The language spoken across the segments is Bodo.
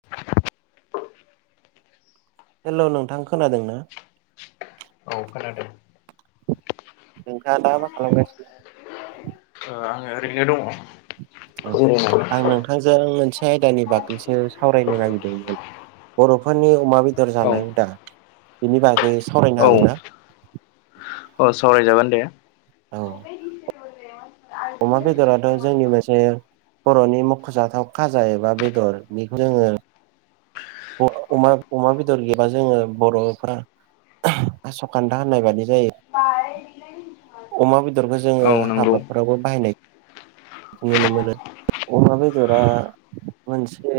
[inaudible] हेलौ नोंथां खोनादों ना? औ खोनादो। नोंथाङा दा मा खालामगासिनो? ओ आङो ओरैनो दङ। औ जिरायनानै आंनो नोंथाजों मोनसे आयदानि बागैसो सावरायनो नागिरदोंमोन बर'फोरनि अमा बेदर औ जानाय हुदा बेनि बागै सावरायनो हागोन ना? अ सावरायजागोन दे। औ। अमा बेदराथ' जोंनि मोनसे। बर'नि मख'जाथाव खाजा एबा बेदरनि जोङो। अ अमाअमा बेदर गैबा जोङो बर'फ्रा। आस'खान्दा होननाय बादि जायो। अमा बेदरखौ जोङो औ नंगौ हाबाफोरावबो बाहायनाय। नुनो मोनो अमा बेदरा मोनसे।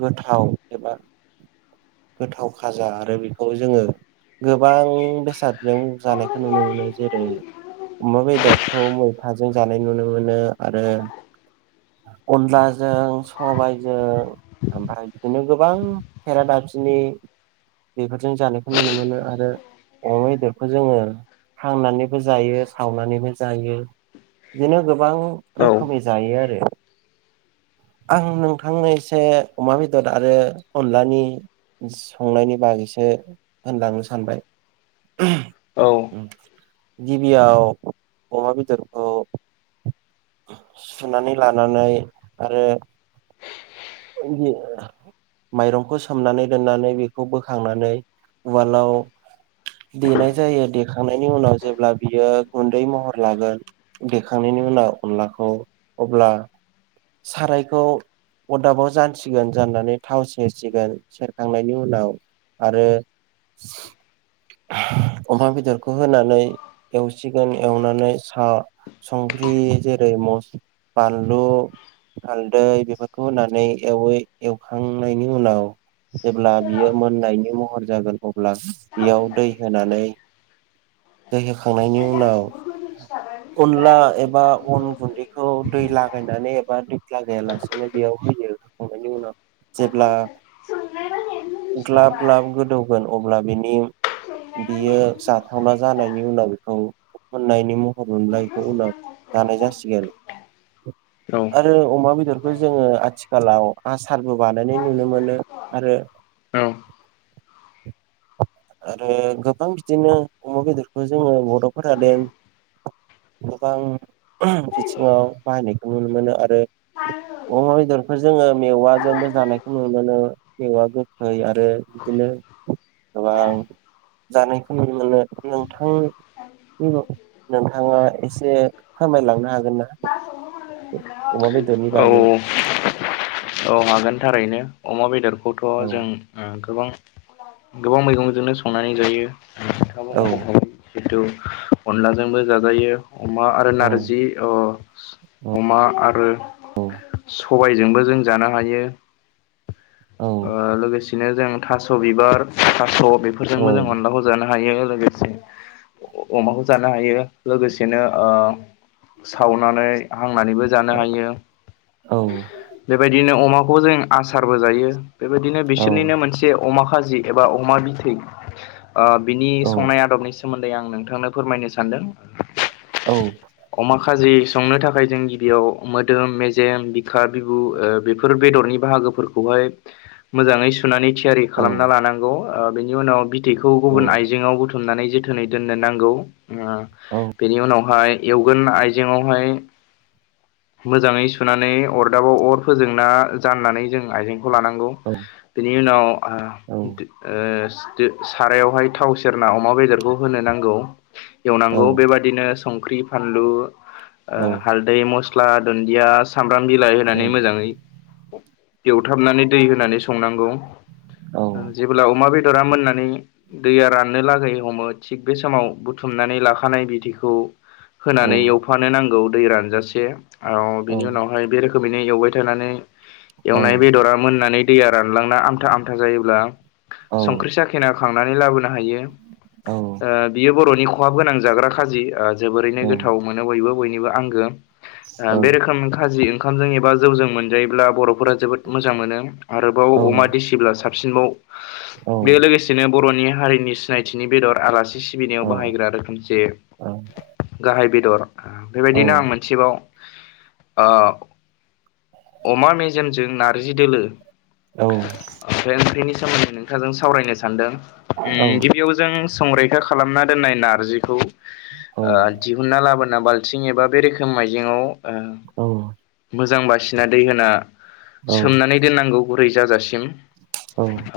गोथाव एबा। गोथाव खाजा आरो बेखौ जोङो। गोबां बेसादजों जानायखौ नुनो मोनो जेरै अमा बेदरखौ मैथाजों जानाय नुनो मोनो आरो अनलाजों सबाय, जों ओमफ्राय बिदिनो गोबां खेरादाफिनि, बेफोरजों जानायखौ नुनो मोनो आरो अमा बेदरखौ जोङो। हांनानैबो जायो सावनानैबो जायो। बिदिनो गोबां औ रोखोमै जायो आरो आं नों फांनैसो अमा बेदर आरो अनलानि संनायनि बागैसो होनलांनो सानबाय औ गिबियाव अमा बेदरखौ, सुनानै लानानै आरो [unintelligible] माइरंखौ सोमनानै दोननानै बेखौ बोखांनानै उवालाव, देनाय जायो देखांनायनि उनाव जेब्ला बियो गुन्दै महर लागोन देखांनायनि उनाव अनलाखौ अब्ला सारायखौ। अदाबाव जानसिगोन जाननानै थाव सेरसिगोन सेरखांनायनि उनाव, आरो अमा बेदरखौ होनानै, एवसिगोन एवनानै सा संख्रि जेरै मस बानलु हालदै बेफोर खौ होनानै एवहै एवखांनायनि उनाव, जेब्ला बियो मोननायनि महर जागोन अब्ला बेयाव दै होनानै, दै होखांनायनि उनाव, अनला एबा अन गुन्दैखौ दै लागायनानै, बा दैेख्ला गैयालासेनो बेयाव होयो होखांनायनि उनाव जेब्ला ग्लाब ग्लाब गोदौगोन अब्ला बिनि बियो जाथावना जानायनि उनाव बेखौ मोननायनि महर मोनलायखौ उनाव जानाय जासिगोन औ आरो अमा बेदरखौ जोङो आथिखालाव आसारबो बानायनाय नुनो मोनो आरो आरो गोबां बिदिनो अमा बेदरखौ जोङो बर'फोरा दोन गोबां बिथिङाव बाहायनायखौ नुनो मोनो आरो अमा बेदर बेफोर जोङो मेवाजोंबो जानायखौ नुनो मोनो मेवा गोखै आरो बिदिनो गोबां जानायखौ नुनो मोनो नोंथां नोंथाङा एसे फोरमायलांनो हागोन ना [inaudible] अमा बेदरनि औ बागै औ औ हागोन थारैनो अमा बेदरखौथ' औ जों गोबां गोबां मैगंजोंनो संनानै जायो नखाबो औ मावखायो जिथु अनलाजोंबो जाजायो अमा आरो औ नारजि औ अमा आरो सबायजोंबो जों जानो हायो औ लोगोसेनो जों थास' बिबार थास' औ बेफोरजोंबो जों अनलाखौ जानो हायो लोगोसे अमाखौ जानो हायो लोगोसेनो सावनानै हांनानैबो जानो हायो औ बेबायदिनो अमाखौ बेखौ जों आसारबो जायो बेबायदिनो बिसोरनिनो मोनसे अमा खाजि एबा अमा बिथै बिनि औ संनाय आदबनि सो मोन्दै आं नोंथांनो फोरमायनो सानदों औ अमा खाजि संनो थाखाय जों गिबियाव मोदोम मेजेम बिखा बिबु बेफोर बेफोर बेदरनि बाहागोफोरखौहाय मोजाङै सुनानै थियारि खालामना लानांगौ बेनि उनाव बिथैखौ गुबुन आइजेंआवबो बुथुमनानै जोथोनै दोननो नांगौ औ बेनि उनावहाय एवगोन आइजेंआवहाय मोजाङै सुनानै अरदाबाव अर फोजोंना जाननानै जों आइजें लानांगौ बेनि उनाव सारायावहाय थाव सेरना अमा बेदरखौ होनो नांगौ। औ एवनांगौ बेबादिनो संख्रि फानलु औ हालदै म स्ला दुन्दिया सामब्राम बिलाइ औ होनानै मोजाङै एवथाबनानै दै होनानै संनांगौ औ जेब्ला अमा बेदरा मोननानै दैया राननो लागै हमो थिग बे समाव बुथुमनानै लाखानाय बिदैखौ औ होनानै एवफानो नांगौ दै रानजासे औ औ बिनि उनावहाय बे रोखोम बेनो एवबाय थानानै औ एवनाय बेदरा मोननानै दैया रानलांना आमथा आमथा जायोब्ला औ संख्रि साखिना खांनानै लाबोनो हायो औ बियो बर'नि खहाब गोनां जाग्रा खाजि औ जोबोरैनो गोथाव मोनो बयबो बयनिबो आंगो औ बे रोखोम खाजि ओंखामजों एबा जौजों मोनजायोब्ला बर'फोरा जोबोद मोजां मोनो आरोबाव औ अमा देसिब्ला साबसिनबाव औ औ बे लोगोसे नो बर'नि हारिनि सिनायथिनि बेदर आलासि सिबिनायाव बाहायग्रा रोखोम जे गाहाय बेदर बेबायदिनो आं औ मोनसेबाव ओ अमा मेजेमजों नारजि दोलो औ ओंख्रिनि सोमोन्दै नोंथांजों सावरायनो सानदों गिबियाव जों संरैखा खालामना दोननाय नारजिखौ ओ दिहुनना लाबोना बाल्थिं एबा बे रोखोम आइजेंआव मोजां बासिना दै होना सोमनानै दोननांगौ गुरै जाजासिम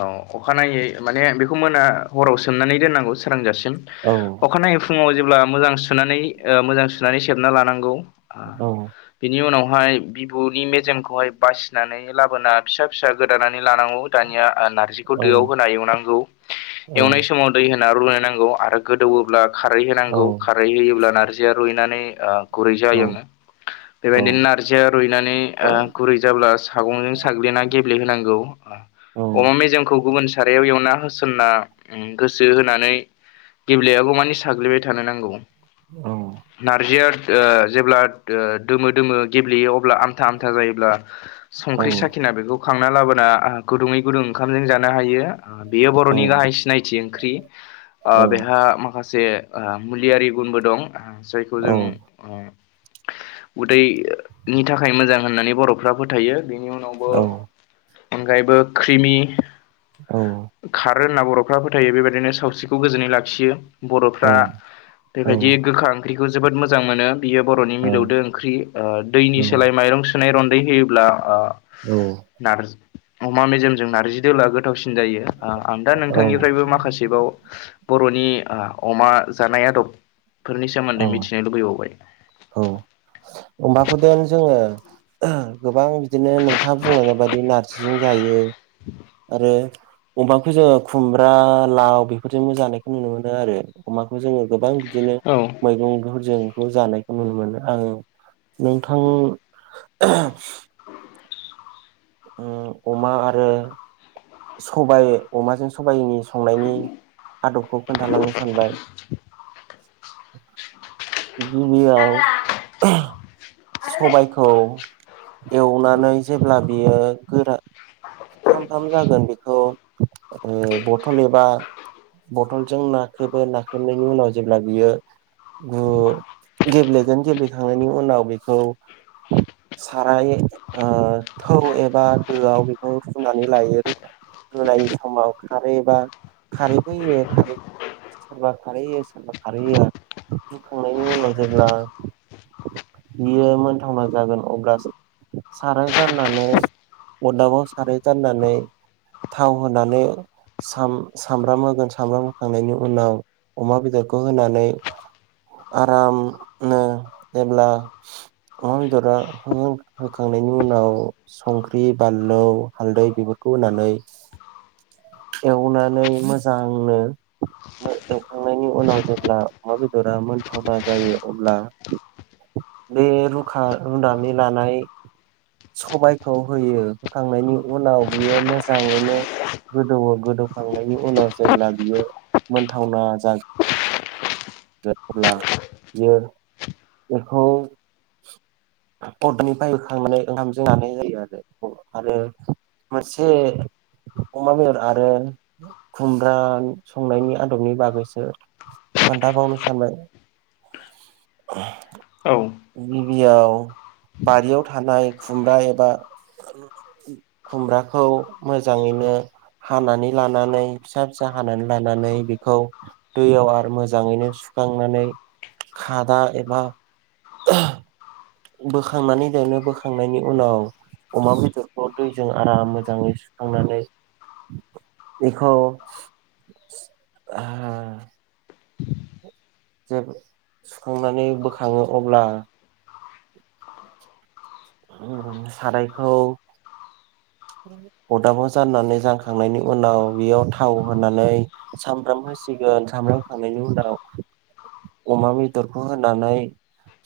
औ अखानायै माने बेखौ मोना हराव सोमनानै दोननांगौ सोरांजासिम औ अखानायै फुङाव जेब्ला मोजां सुनानै ओ मोजां सुनानै सेबना लानांगौ। औ। बिनि उनावहाय बिबुनि मेजेमखौहाय बासिनानै लाबोना फिसा-फिसा गोदानानै लानांगौ। दानिया नारजिखौ दोआव होना एवनांगौ एवनाय समाव दै होना रुलायनांगौ आरो गोदौवोब्ला खारै होनांगौ खारै होयोब्ला नारजिया रुइनानै ओ गुरै जायोमोन बेबायदिनो नारजिया रुइनानै ओ गुरै जाब्ला सागंजों साग्लिना गेब्लेहोनांगौ। अमा मेजेमखौ गुबुन सारायाव एवना होसनना ओ गोसो होनानै गेब्लेयागौ मानि साग्लिबाय थानो नांगौ। नारजिया ओ जेब्ला दो-दोमो-दोमो गेब्लेयो अब्ला आ था आमथा जायोब्ला संख्रि साखिना बेखौ खांना लाबोना गुदुङै गुदुं ओंखामजों जानो हायो बेयो बर'नि गाहाय सिनायथि ओंख्रि ओ बेहा माखासे ओ मुलियारि गुनबो दं ओ जायखौ जों ओ उदैनि थाखाय मोजां होननानै बर'फ्रा फोथायो बेनि उनाव औ अनगायैबो क्रिमि औ खारो होनना बर'फ्रा फोथायो बेबायदिनो सावस्रिखौ गोजोनै लाखियो बर'फ्रा बेबायदि गोखा ओंख्रिखौ जोबोद मोजां मोनो बियो बर'नि मिलौदो ओंख्रि ओ दैनि सोलाय माइरं सुनाय रन्दै होयोब्ला ओ औ नारजि अमा मेजेमजों नारजि दोलोआ गोथावसिन जायो। ओ आं दा औ नोंथांनिफ्रायबो माखासेबाव बर'नि अमा जानाय आदब फोरनि सोमोन्दै मिथिनो लुबैबावबाय। औ अमाखौ देन जोङो गोबां बिदिनो नोंथाङा बुंलायनाय बायदि नारजिजों जायो आरो अमाखौ जोङो खुमब्रा लाव बेफोरजोंबो जानायखौ नुनो मोनो आरो। अमाखौ जोङो गोबां बिदिनो औ मैगंफोरजोंखौ जानायखौ नुनो मोनो आं नोंथां ओ अमा आरो सबाय अमाजों सबायनि संनायनि आदबखौ खोन्थालांनो सानबाय। गिबियाव [unintelligible] सबायखौ एवनानै जेब्ला बियो गोरा [inaudible] बथलजों नाख्रेबो नाख्रेबनायनि उनाव जेब्ला बियो गु गेब्लेगोन गेब्लेखांनायनि उनाव बेखौ साराय ओ थौ एबा दोआव बेखौ फुनानै लायो। [inaudible] होनाय समाव खारै एबा खारैबो होयो खारै सोरबा खारै होयो सोरबा खारै होया रुखांनायनि उनाव जेब्ला बियो मोनथावना जागोन अब्लासो साराय जाननानै अदाबाव साराय जाननानै थाव होनानै साम-सामब्राम होगोन सामब्राम होखांनायनि उनाव अमा बेदरखौ होनानै आराम नो जेब्ला अमा बेदरा हो-होखांनायनि उनाव संख्रि बानलु हालदै बेफोरखौ होनानै एवनानै मोजांनो ओ एवखांनायनि उनाव जेब्ला अमा बेदरा मोनथावना जायो अब्ला बे रुखा रुनानै लानाय सबायखौ होयो होखांनायनि उनाव बियो मोजाङैनो गोदौ ओ गोदौखांनायनि उनाव जेब्ला बियो मोनथावना जागोन अब्ला बियो बेखौ अदनि बायखांनानै ओंखाम जनानै होयो आरो आरो मोनसे अमा बेदर आरो खुमब्रा संनायनि आदबनि बागैसो दाबावनो सानबाय औ गिबियाव बारियाव थानाय खुमब्रा एबा खुमब्राखौ मोजाङैनो हानानै लानानै फिसा फिसा हानानै लानानै बेखौ दैयाव आरो मोजां मोजाङैनो सुखांनानै खादा एबा बोखांनानै देरनो बोखांनायनि उनाव अमा बेदरखौ दैजों आराम मोजाङै सुखांनानै बेखौ' हा जे सुखांनानै बोखाङो अब्ला उम सारायखौ अदाबाव जाननानै जखांनायनि उनाव बेयाव थाव होनानै सामब्राम होसिगोन सामब्राम होखांनायनि उनाव अमा बेदरखौ होनानै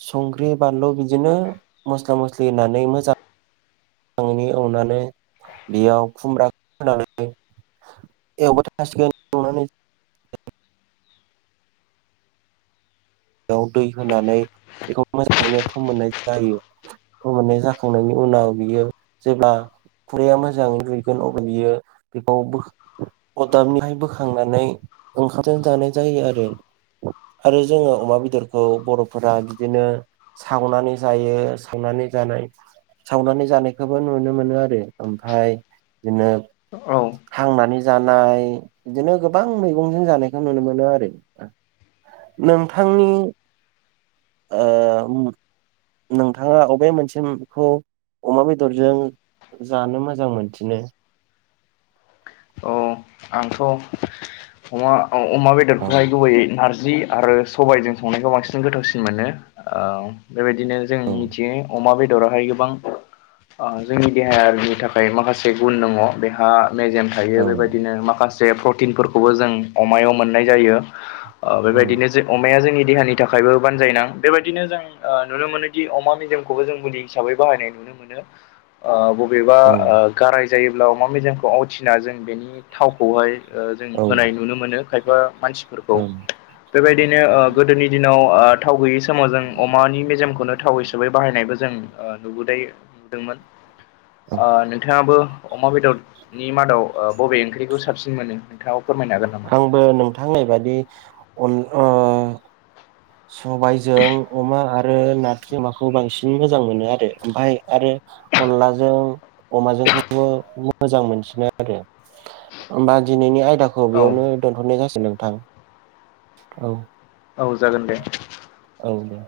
संख्रि बानलु बिदिनो मस्ला मस्लि होननै मोजां आंनि अननानै बेयाव खुमब्रा होनानै एवबाय थासिगोन सुखांनानै बेयाव दै होनानै बेखौ मोजाङैनो फोमोननाय जायो। मोननाय जाखांनायनि उनाव बियो जेब्ला खुरैया मोजाङै रुइगोन अब्ला बियो बेखौ बो अरदाबनिहाय बोखांनानै ओंखामजों जानाय जायो आरो आरो जोंनाव अमा बेदरखौ बर'फोरा बिदिनो सावनानै जायो सावनानै जानाय सावनानै जानायखौबो नुनो मोनो आरो ओमफ्राय बिदिनो औ हांनानै जानाय बिदिनो गोबां मैगंजों जानायखौ नुनो मोनो आरो नोंथांनि ओम नोंथाङा अबे मोनसेखौ अमा बेदरजों जानो मोजां मोनसिनो औ आंथ' अमा अमा औ बेदरखौहाय गुबै नार जि आरो सबायजों संनायखौ बांसिन गोथावसिन मोनो ओ बेबायदिनो जों औ मिथियो अमा बेदराहाय गोबां ओ जोंनि देहायनि थाखाय माखासे गुन दङ बेहा मेजेम थायो औ बेबायदिनो माखासे प्रटिनफोरखौबो जों अमायाव मोननाय जायो। ओ औ बेबायदिनो जे अमाया जोंनि देहानि थाखायबो बानजायना बेबायदिनो जों नुनो मोनोदि अमा मेजेमखौबो जों बुुलि हिसाबै बाहायनाय नुनो ओ अबेबा ओ गाराय जायोब्ला अमा मेजेमखौ आवथिना जों बेनि थावखौहाय ओ जों औ होनाय नुनो मोनो खायफा मानसिफोरखौ औ बेबायदिनो ओ गोदोनि दिनाव ओ थाव गैयै समाव जों अमानि मेजेमखौनो थाव हिसाबै बाहायनायबो जों ओ नुबोदाय नुदोंमोन औ नोंथाङाबो अमा बेदर [inaudible] नि मादाव ओ बबे ओंख्रिखौ साबसिन मोनो नोंथाङाव फोरमायनोागोन नामा। आंबो नोंथांनायबादि अन ओ सबायाइजों अमा आरो नारखेमाखौ बांसिन मोजां मोनो आरो ओमफफ्राय आरो अनलाजों अमाजोंखौबो मोजां मोनसिनो आरो होमबा दिनैनि आयदाखौ औ बेयावनो दोनथ'नाय जाासग नोंथां औ। औ जागोन दे। औ दे।